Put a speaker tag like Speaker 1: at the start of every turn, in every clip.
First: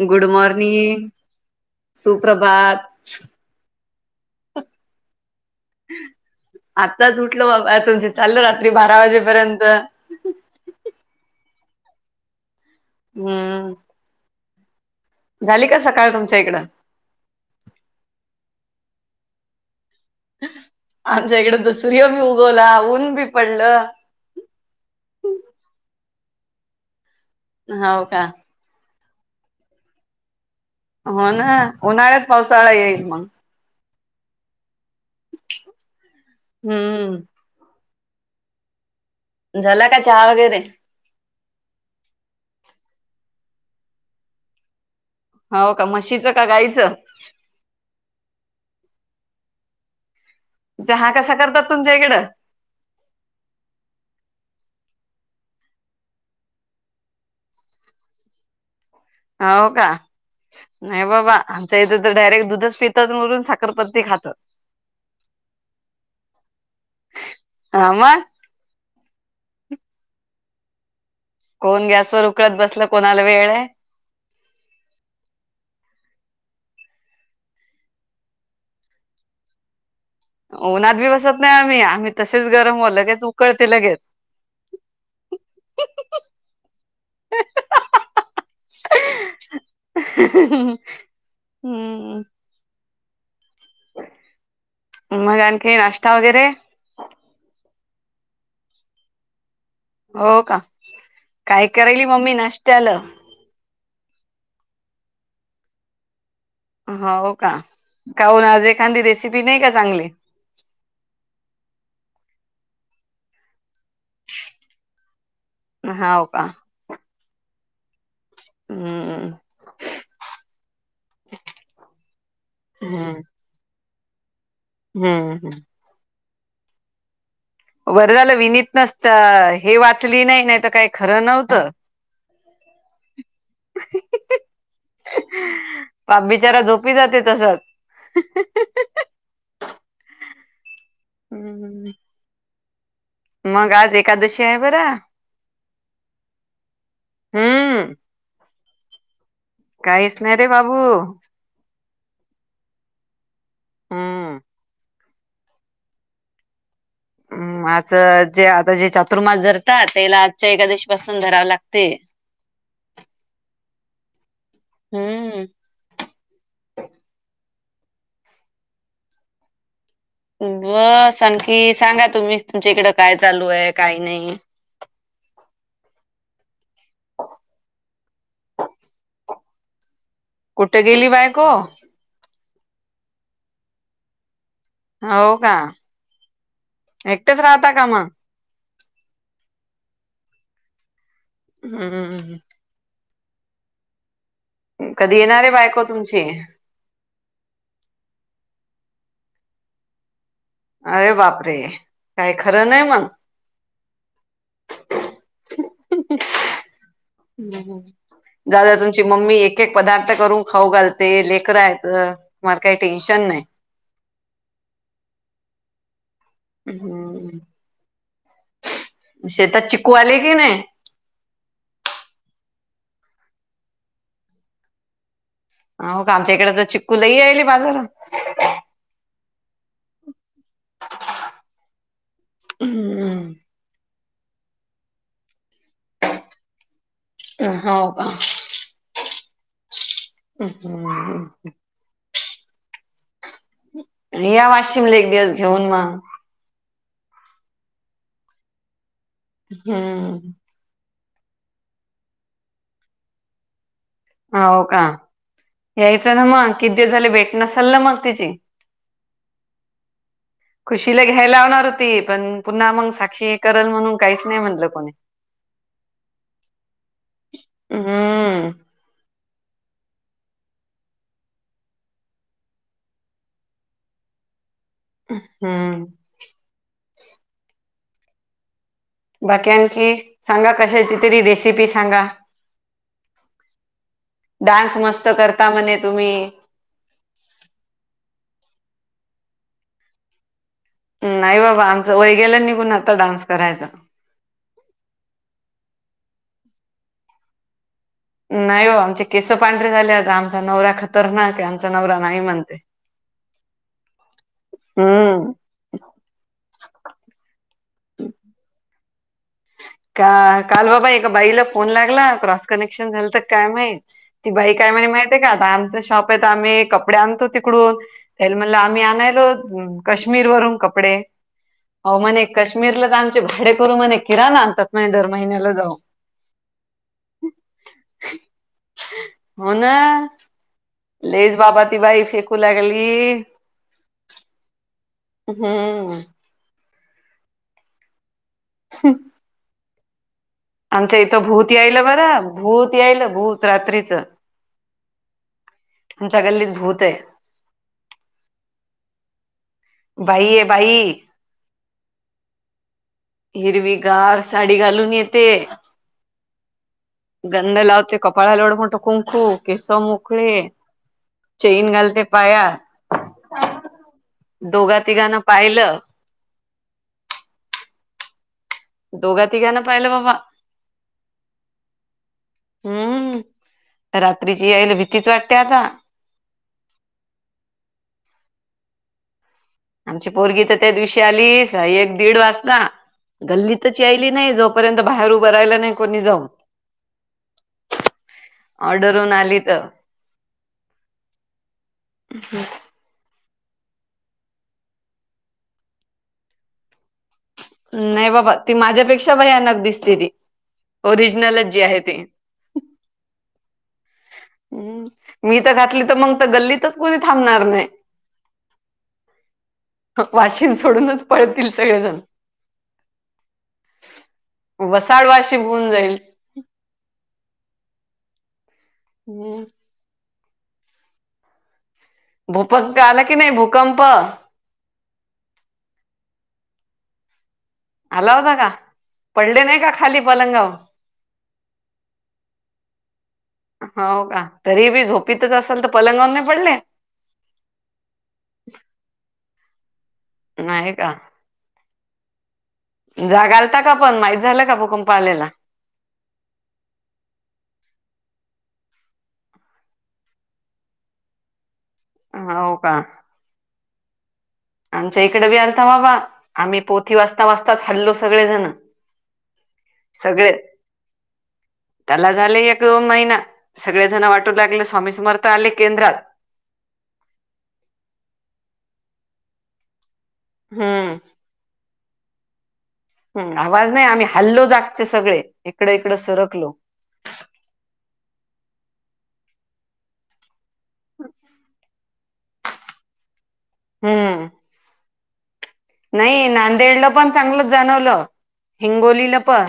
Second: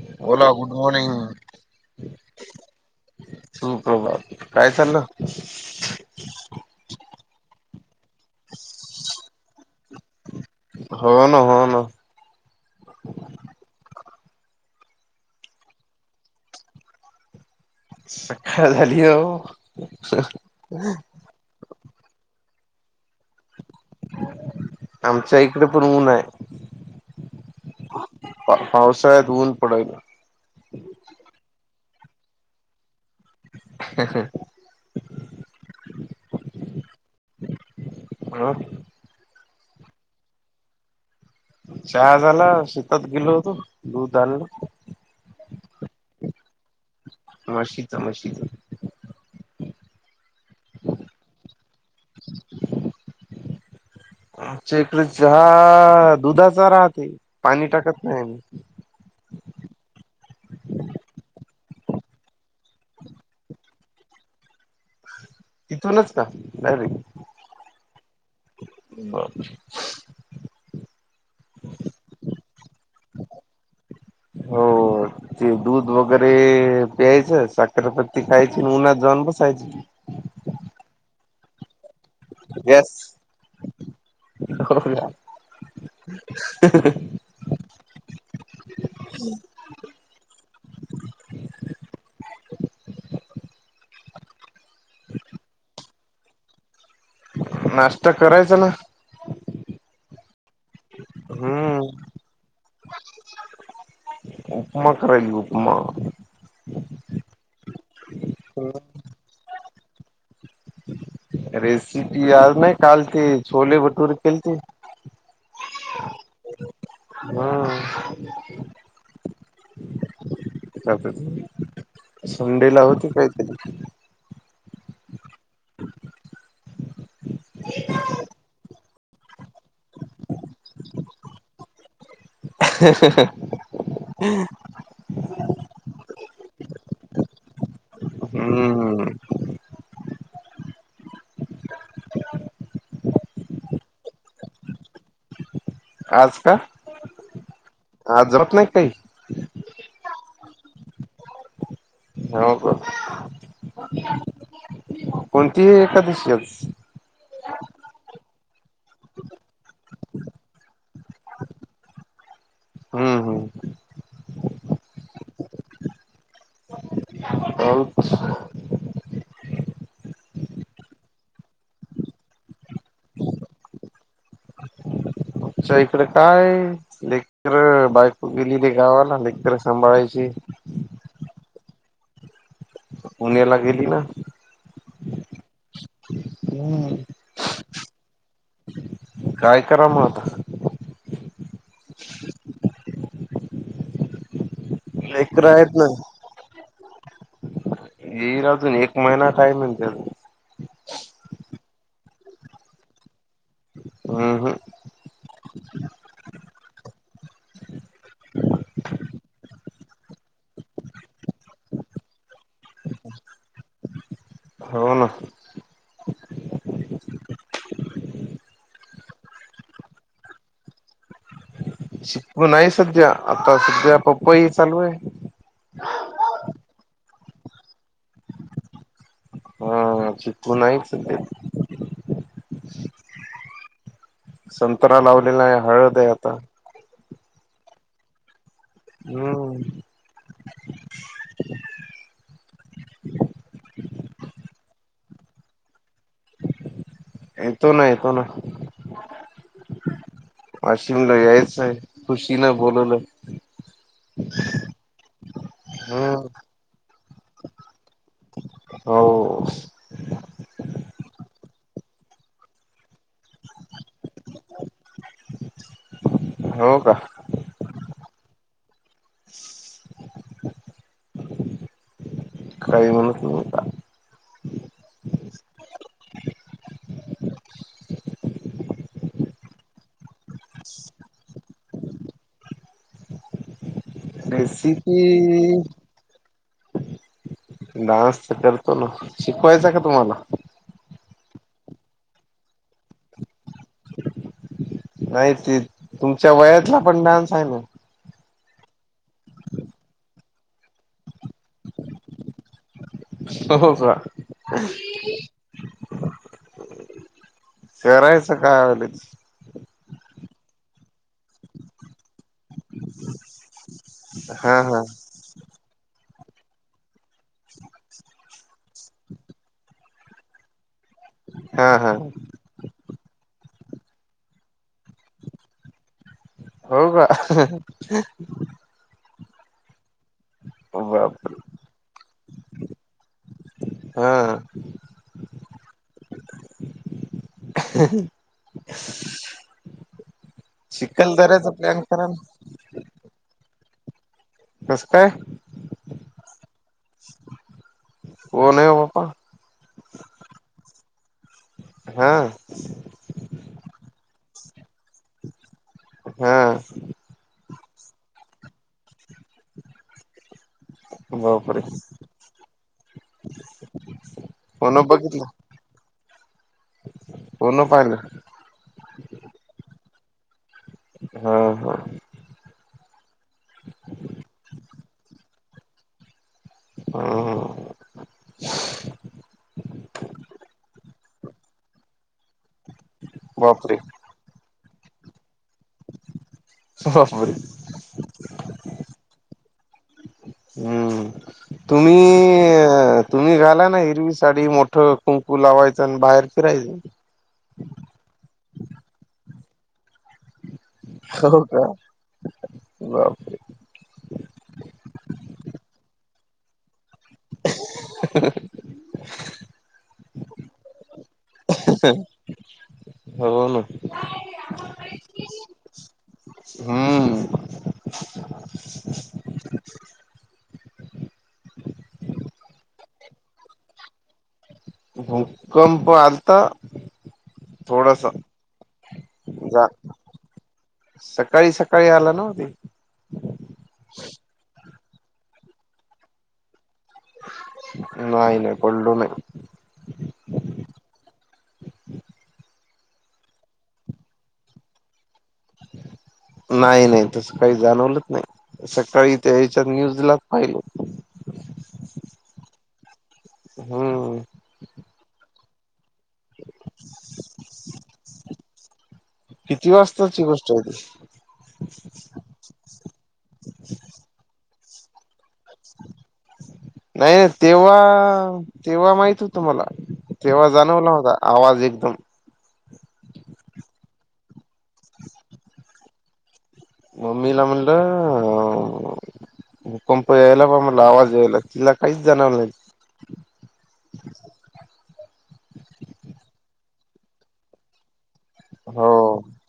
Speaker 1: Good
Speaker 2: बोला
Speaker 1: morning
Speaker 2: good morning!
Speaker 1: सुप्रभात
Speaker 2: सुप्रभात, काय चालं?
Speaker 1: आताच उठल बाबा, तुमचं चालल रात्री बारा वाजेपर्यंत.
Speaker 2: ह ना, हो न.
Speaker 1: हम्म. झाली का सकाळ तुमच्या इकडं?
Speaker 2: सकाळ झाली हो.
Speaker 1: आमच्या इकड तर सूर्य बी उगवला, ऊन बी पडलं.
Speaker 2: आमच्या इकडे पण ऊन आहे.
Speaker 1: होव का?
Speaker 2: पा पावसाळ्यात ऊन पडायल.
Speaker 1: हो ना, उन्हाळ्यात पावसाळा येईल मग.
Speaker 2: ह ह ह.
Speaker 1: हम्म.
Speaker 2: हा.
Speaker 1: झाला का चहा वगैरे?
Speaker 2: चहा झाला शेतात गेलो होतो, दूध आणायला.
Speaker 1: हो का, म्हशीचं का गायीचं?
Speaker 2: मशीच मशीच!
Speaker 1: चहा कसा करतात तुमच्या इकडं?
Speaker 2: आमच्या इकडे चहा दुधाचा राहते, पाणी टाकत नाही आम्ही.
Speaker 1: हो का? नाही बाबा आमच्या इथे तर डायरेक्ट दुधच पितात वरून, साखरपत्ती खातात.
Speaker 2: ईथूनच का, डायरेक?
Speaker 1: हा मग कोण गॅसवर उकडत बसल, कोणाला वेळ आहे?
Speaker 2: हो. ते दूध वगैरे प्यायचं, साखरपत्ती खायची, म उन्हात जाऊन बसायच!
Speaker 1: ऊनात बी बसत नाही आम्ही, आम्ही तसेच गरम व लगेच उकळते लगेेच.
Speaker 2: होका... ह ह ह.
Speaker 1: ह हा हहह. ह ह ह हम्म मग आणखी नष्टा वगैरे?
Speaker 2: नाश्ता करायचा ना!
Speaker 1: हो का, काय
Speaker 2: हम्म
Speaker 1: करायली मम्मी नाष्ट्यालं?
Speaker 2: [inaudible] उपमा कराय उपमा.
Speaker 1: होव का, काऊन आज एखांदी रेसिपी नाही का चांगली?
Speaker 2: रेसिपी आज नाही, कालते छोले भटुरे केलते.
Speaker 1: हाव का?
Speaker 2: हम्म.
Speaker 1: हम्म. [inaudible]
Speaker 2: [unintelligible] संडे ला होते
Speaker 1: हम्म
Speaker 2: काहीतरी.
Speaker 1: हम्म हम्. बर झालं विनीत नसत, हे वाचली नाही, नाही तर काय खरं नव्हतं.
Speaker 2: [unintelligible]
Speaker 1: पाप बिचारा झोपी जाते तसाच.
Speaker 2: हम्म
Speaker 1: हम्म.
Speaker 2: [inaudible]
Speaker 1: मग आज एकादशी आहे बर.
Speaker 2: आज का?
Speaker 1: हम्म,
Speaker 2: आज रहात नाही काही.
Speaker 1: काहीच नाही रे बाबू.
Speaker 2: हो का?
Speaker 1: हम्म.
Speaker 2: कोणती एकादशी हाय आज?
Speaker 1: हम्म आज जे आता जे चातुर्मास धरतात त्याला आजच्या एकादशीपासून धरावं लागते. [inaudible]
Speaker 2: हम्म, हम्म.
Speaker 1: हम्म.
Speaker 2: [unintelligible]
Speaker 1: बस आणखी सांगा तुम्हीच तुमच्या इकडं काय चालू आहे, काही नाही.
Speaker 2: आमच्या इकडं काय लेकर बायको गेलेली गावाला लेकर सांभाळायची.
Speaker 1: कुठे गेली बायको?
Speaker 2: पुण्याला गेली ना.
Speaker 1: हो का, एकटेच राहता का मग?
Speaker 2: काय कराव मग आता?
Speaker 1: हम्म. कधी येणार
Speaker 2: लेकर
Speaker 1: हाय
Speaker 2: आहेत
Speaker 1: बायको
Speaker 2: ना
Speaker 1: तुमची?
Speaker 2: येईल अजून एक महिना टाईम हाय म्हण त्याले.
Speaker 1: अरे बापरे, काय खरं नाही मग.
Speaker 2: हम्म, हं.
Speaker 1: हम्म, हम्म. जाऊद्या तुमची मम्मी एक एक एक पदार्थ करून खाऊ घालते, लेकर हायतं मला काही टेन्शन नाही.
Speaker 2: हो ना.
Speaker 1: हम्म. शेतात चिकू आले की नाही?
Speaker 2: चिकू नाही सध्या आता सध्या पपई चालू आहे.
Speaker 1: हो का? आमच्या इकडे तर चिक्कू लई यायले बाजारात.
Speaker 2: हा चिकू नाहीच हाय ते.
Speaker 1: हम्म.
Speaker 2: संतरा लावलेला आहे, हळद आहे आता.
Speaker 1: हो का?
Speaker 2: हम्म.
Speaker 1: अं हम्म, हम्म. या वाशिमला एक दिवस घेऊन मग.
Speaker 2: येतो ना, येतो ना.
Speaker 1: हम्म.
Speaker 2: वाशिमला यायचंय खुशीन बोलवलं.
Speaker 1: होव का? यायचं ना
Speaker 2: हम्म
Speaker 1: मग किती दिवस झाले भेट नसलं ना मग तिची.
Speaker 2: हो.
Speaker 1: [inaudible] खुशीला घ्याय लावणार होती, पण पुन्हा मग साक्षी करल म्हणून काहीच नाही म्हटलं कोणी. [inaudible]
Speaker 2: हो का?
Speaker 1: हम्म.
Speaker 2: काही म्हणत नव्हता.
Speaker 1: हम्म. बाकी आणखी, सांगा कशाची तरी रेसिपी सांगा. डान्स मस्त करता
Speaker 2: रेसिपी
Speaker 1: म्हणे तुम्ही.
Speaker 2: डान्स तर करतो ना शिकवायचा का तुम्हाला.
Speaker 1: नाही बाबा आमचं वय गेला निघून आता डान्स करायच.
Speaker 2: नाही ते तुमच्या वयातला पण डान्स आहे ना.
Speaker 1: नाही हो आमचे केस पांढरे झाले आता आमचा नवरा खतरनाक आहे आमचा नवरा नाही म्हणते.
Speaker 2: हो हो का.
Speaker 1: हम.
Speaker 2: करायचा काय व्हालय.
Speaker 1: का काल बाबा एका बाईला फोन लागला क्रॉस कनेक्शन झालं तर काय माहित. ती बाई
Speaker 2: हा
Speaker 1: काय
Speaker 2: हा
Speaker 1: म्हणे माहितय का आता आमच शॉप आहे आम्ही कपडे आणतो तिकडून. त्यान म्हणलं आम्ही आणायलोत काश्मीर वरून कपडे.
Speaker 2: हा हा
Speaker 1: हो म्हणे काश्मीरला तर आमचे भाडे करू म्हणे किराण आणतात म्हण दर महिन्याला जाऊ.
Speaker 2: हो का.
Speaker 1: हो ना लईच
Speaker 2: बापरे
Speaker 1: बाबा ती बाई फेकू लागली.
Speaker 2: ह.
Speaker 1: हम्म.
Speaker 2: [inaudible]
Speaker 1: [unintelligible] आमच्या इथं
Speaker 2: चिखलदऱ्याचा
Speaker 1: भूत
Speaker 2: प्लॅन
Speaker 1: यायल
Speaker 2: करा
Speaker 1: बरं
Speaker 2: ना
Speaker 1: भूत यायल भूत रात्रीचं.
Speaker 2: कस काय.
Speaker 1: आमच्या गल्लीत भूत आहे.
Speaker 2: कोण हे.
Speaker 1: भाई आहे भाई.
Speaker 2: हा.
Speaker 1: हिरवी गार साडी घालून येते.
Speaker 2: ह.
Speaker 1: गंध लावते कपाळा लोड म्हठ कुंकू केस मोकळे.
Speaker 2: बापरे
Speaker 1: चैन गाल ते पाया. दोघा
Speaker 2: फोन
Speaker 1: तिघांना
Speaker 2: बघितलं
Speaker 1: पाहिलं.
Speaker 2: कोण पहिल.
Speaker 1: दोघा तिघांना पाहिलं बाबा.
Speaker 2: हा हा.
Speaker 1: हम्म रात्रीची यायला भीतीच वाटते आता.
Speaker 2: ह
Speaker 1: आमची पोरगी तर त्या दिवशी आलीस एक दीड वाजता गल्ली
Speaker 2: बापरे
Speaker 1: तच याय नाही जोपर्यंत बाहेर उभं राहिला नाही कोणी जाऊन.
Speaker 2: बापरे.
Speaker 1: ऑर्डर होऊन आली त
Speaker 2: हम्म तुम्ही तुत तुम्ही घाला ना हिरवी साडी मोठं कुंकू लावायचं आणि बाहेर फिरायचं.
Speaker 1: नाही बाबा ते माझ्यापेक्षा भयानक दिसते ते.
Speaker 2: हो
Speaker 1: ओरिजनलच जे
Speaker 2: का
Speaker 1: आहे ते.
Speaker 2: बापरे
Speaker 1: मी तर घातली तर मग तर गल्लीतच कूणी थांबणार नाही.
Speaker 2: [inaudible]
Speaker 1: वाशीन सोडूनच पळतील सगळेजण.
Speaker 2: [unintelligible]
Speaker 1: वसाड वाशीन होऊन जाईल.
Speaker 2: हम्म.
Speaker 1: हम्म. भूपंप आला की नाही भूकंप.
Speaker 2: हो. कम पा आलता. थोडासा
Speaker 1: आला होता का, पडले नाही
Speaker 2: जा
Speaker 1: का खाली पलंगाव.
Speaker 2: सकाळी सकाळी आला ना ते
Speaker 1: हो का, तरी बी झोपीतच असाल तर, पलंगावर नाही पडले.
Speaker 2: नाही नाही पल्लो नाही.
Speaker 1: नाही का. ‌ जागालता का पण, माहीत झालं का भुकंप आलेला.
Speaker 2: नाही नाही, तसं काही जाणवलंच नाही. सकाळी त्या हेच्यात न्यूजलाच पाहिल.
Speaker 1: हौ का.
Speaker 2: हम्म.
Speaker 1: आमच्या इकडे बी आलता बाबा, आम्ही पोथी वाचता वाचताच हल्लो सगळेजण.
Speaker 2: किती वाजताची
Speaker 1: सगळे
Speaker 2: गोष्ट होती.
Speaker 1: त्याला झाले एक दोन महिना, सगळेजण वाटू लागले स्वामी समर्थ आले केंद्रात.
Speaker 2: नाही तेव्हा, तेव्हा माहित होत मला. तेव्हा जाणवला
Speaker 1: हम्म
Speaker 2: होता, आवाज एकदम.
Speaker 1: हम आवाज नाही. आम्ही हल्लो जागचे सगळे इकडं इकडं सरकलो.
Speaker 2: मम्मीला म्हडल. भूकंप यायला बा मला आवाज यायला, तिला काहीच जाणवल नाही.
Speaker 1: हम्म. नाही नांदेडला पण चांगलं जाणवलं
Speaker 2: हो
Speaker 1: हिंगोलीला पण.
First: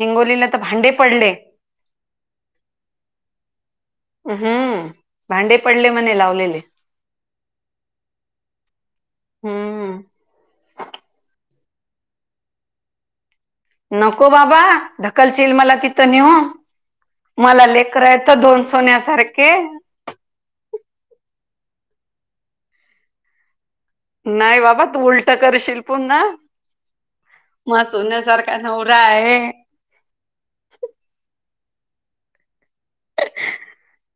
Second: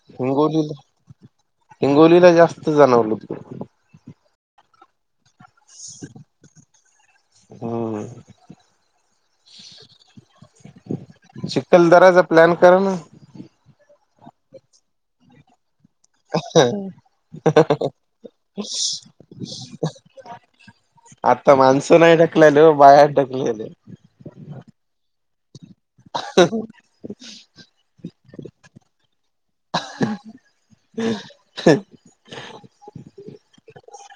Speaker 1: हिंगोलीला तर भांडे पडले.
Speaker 2: हिंगोलीला जास्त जाणवलं.
Speaker 1: हम्म, भांडे पडले म्हणे लावलेले.
Speaker 2: हम.
Speaker 1: हम्म
Speaker 2: चिखल दराचा प्लॅन करा ना.
Speaker 1: नको बाबा ढकलशील मला ति तनी हो, मला लेकर हायत दोन सोन्यासारखे.
Speaker 2: आता मानस नाही, ढकलेल बायाच ढकलेल.
Speaker 1: नाही बाबा तू उलट करशील पुन्हा. मग सोन्यासारखा नवरा आहे.
Speaker 2: हम्. [unintelligible]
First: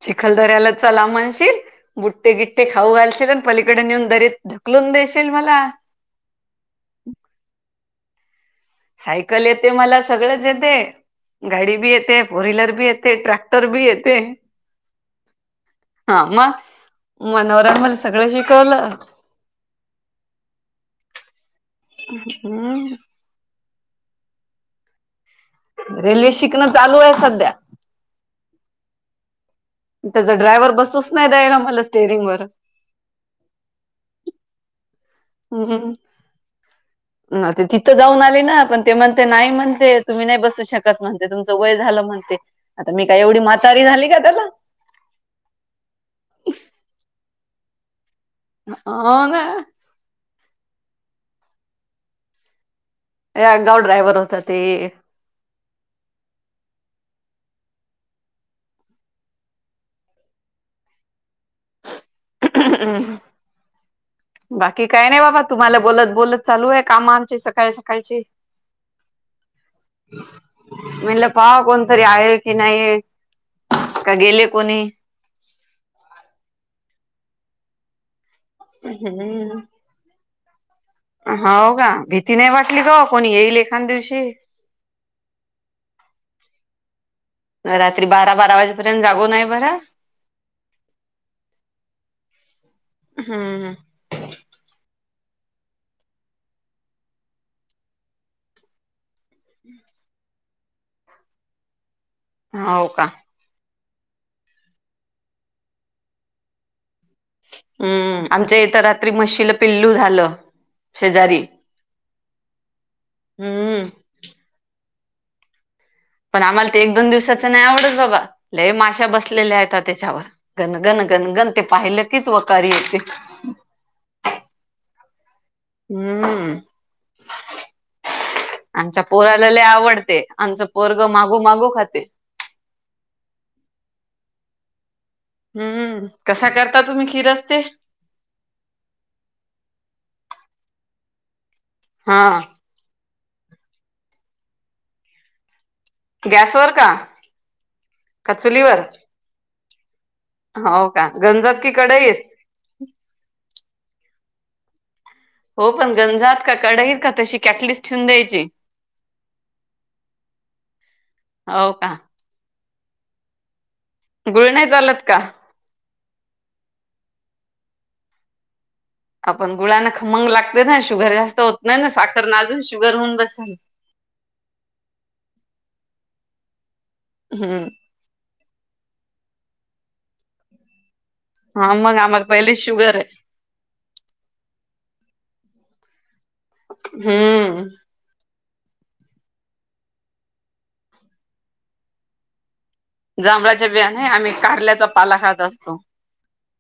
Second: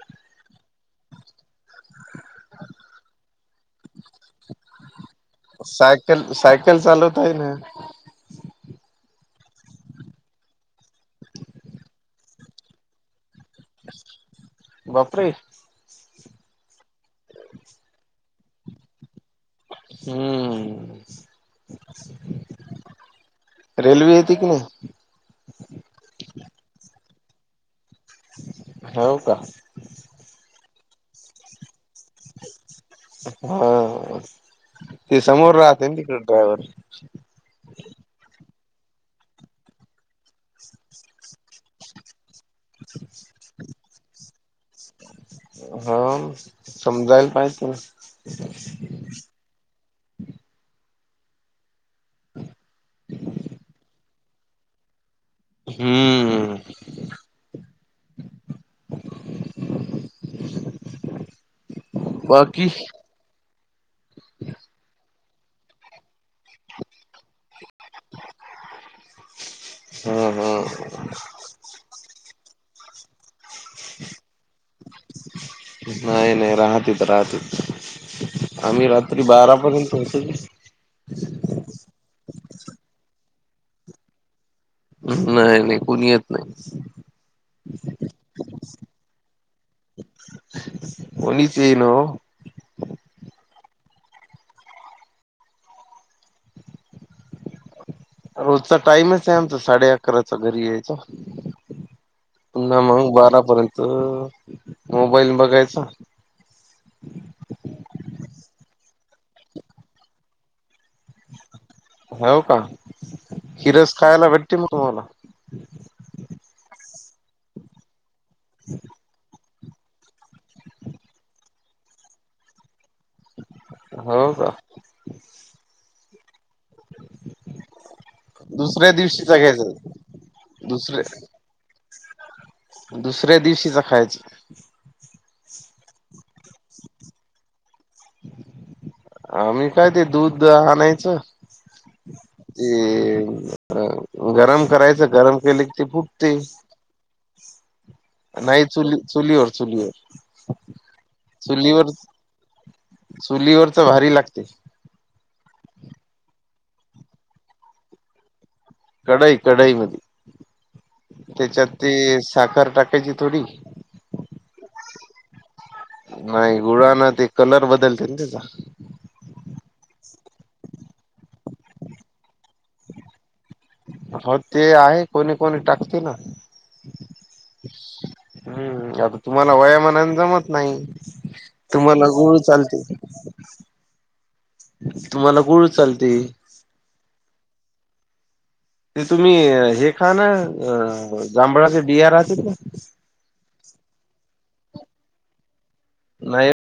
Speaker 1: चिखल दऱ्याला चला म्हणशील, बुट्टे गिट्टे खाऊ घालशील, आणि पलीकडे नेऊन दरीत ढक हकलून देशील मला.
Speaker 2: सायकल सायकल चालवताय ना.
Speaker 1: सायकल येते, मला सगळंच येते. गाडी बी येते, फोर व्हीलर, बी येते ट्रॅक्टर बी येते.
Speaker 2: बापरे.
Speaker 1: हा मग, मनोराम मल सगळं शिकवलं.
Speaker 2: हम्म.
Speaker 1: हम्.
Speaker 2: तु येते की नाही.
Speaker 1: रेल्वे शिकणं चालू आहे सध्या.
Speaker 2: होव का.
Speaker 1: त्यांचा ड्रायव्हर बसूच नाही, द्यायला मला स्टेअरिंग वर.
Speaker 2: हा, ते समोर राहते
Speaker 1: हम्म
Speaker 2: ना तिकडे ड्रायव्हर.
Speaker 1: ते तिथं जाऊन आली ना, पण ते म्हणते नाही म्हणते तुम्ही नाही बसू शकत. म्हणते तुमचं वय झालं. म्हणते आता मी काय एवढी, म्हातारी झाली का त्याला.
Speaker 2: हाव. समजायला पाहिजे तीला.
Speaker 1: आ काय. या आगाव ड्रायव्हर होता ते.
Speaker 2: हम्म बाकी.
Speaker 1: हम्. बाकी काय नाही बाबा, तुम्हाला बोलत बोलत चालू आहे काम आमची सकाळी सकाळची. [inaudible]
Speaker 2: हा हा.
Speaker 1: म्हणलं पाहा कोणतरी आहे की नाही, की गेले कोणी.
Speaker 2: नाही नाही राहतीत राहतीत, आम्ही रात्री बारापर्यंत होतो.
Speaker 1: हौ का, भीती नाही वाटली का ओ, कोणी येईल एखाद दिवशी.
Speaker 2: नाही नाही कुणी येत नाही.
Speaker 1: रात्री बारा बारा वाजेपर्यंत जागो नये बर.
Speaker 2: कोणीच येईना ओ.
Speaker 1: हम.
Speaker 2: रोजचा टाइमच आहे, आमचा साडे अकराचा घरी यायचा. पुन्हा
Speaker 1: हो का
Speaker 2: मग बारापर्यंत, मोबाईल बघायचा.
Speaker 1: हम्म, आमच्या इथं रात्री म्हशीला पिल्लू झालं शेजारी.
Speaker 2: हो का,
Speaker 1: हम्म
Speaker 2: खिरस खायला भेटते मग तुम्हाला.
Speaker 1: पण आम्हाला ते एक दोन दिवसाच नाही आवडत बाबा, लय माशा बसलेल्या आहेत तेच्यावर. गनगन गनगन ते पाहिलं कीच वकार येते.
Speaker 2: हो का.
Speaker 1: हम्म.
Speaker 2: दुसऱ्या
Speaker 1: आमच्या
Speaker 2: दिवशीचा
Speaker 1: पोराला लै
Speaker 2: घ्यायचा
Speaker 1: आवडते. आमचं पोरग
Speaker 2: दुसऱ्या
Speaker 1: मागू मागू खाते.
Speaker 2: दुसऱ्या दिवशीच खायच.
Speaker 1: हम्म, कसा करता तुम्ही खिरस्ते.
Speaker 2: आम्ही काय ते दूध आणायचं.
Speaker 1: हा.
Speaker 2: ते.. गरम करायचं गरम केले, की ते फूट
Speaker 1: गॅसवर का. का
Speaker 2: नाही
Speaker 1: चुलीवर
Speaker 2: चुली चुलीवर चुलीवर.
Speaker 1: हो का, गंजती
Speaker 2: चुलीवर
Speaker 1: कडईत.
Speaker 2: चुलीवरच भारी लागते.
Speaker 1: हो पण गंजात का कढाईत का तशी कॅटलीस ठेवून द्यायची.
Speaker 2: कढई कढई मध्यी,
Speaker 1: हो
Speaker 2: त्यांच्यात ते
Speaker 1: का
Speaker 2: साखर टाकायची थोडी.
Speaker 1: गुळ नाही चालत का.
Speaker 2: नाही गुळा ना ते, कलर बदलते ना तेचा.
Speaker 1: आपण गुळाना खमंग लागते ना, शुगर जास्त होत नाही ना, साखरन अजून शुगर होऊन बसल.
Speaker 2: हो ते आहे कोणी कोणी टाकते ना.
Speaker 1: हम्म.
Speaker 2: हम्म, आता तुम्हाला वयामानान जमत नाही.
Speaker 1: हा मग
Speaker 2: तुम्हाला
Speaker 1: आम्हाला
Speaker 2: गुळ
Speaker 1: पहिले
Speaker 2: चालते की.
Speaker 1: शुगर आहे.
Speaker 2: तुम्हाला गुळ चालते.
Speaker 1: हम्म.
Speaker 2: ते तुम्ही हे खाना, जांभळाचे बिया राहते ना.
Speaker 1: जांभळाच्या बिया नाही, आम्ही कारल्याचा पाला खात असतो.
Speaker 2: नाही.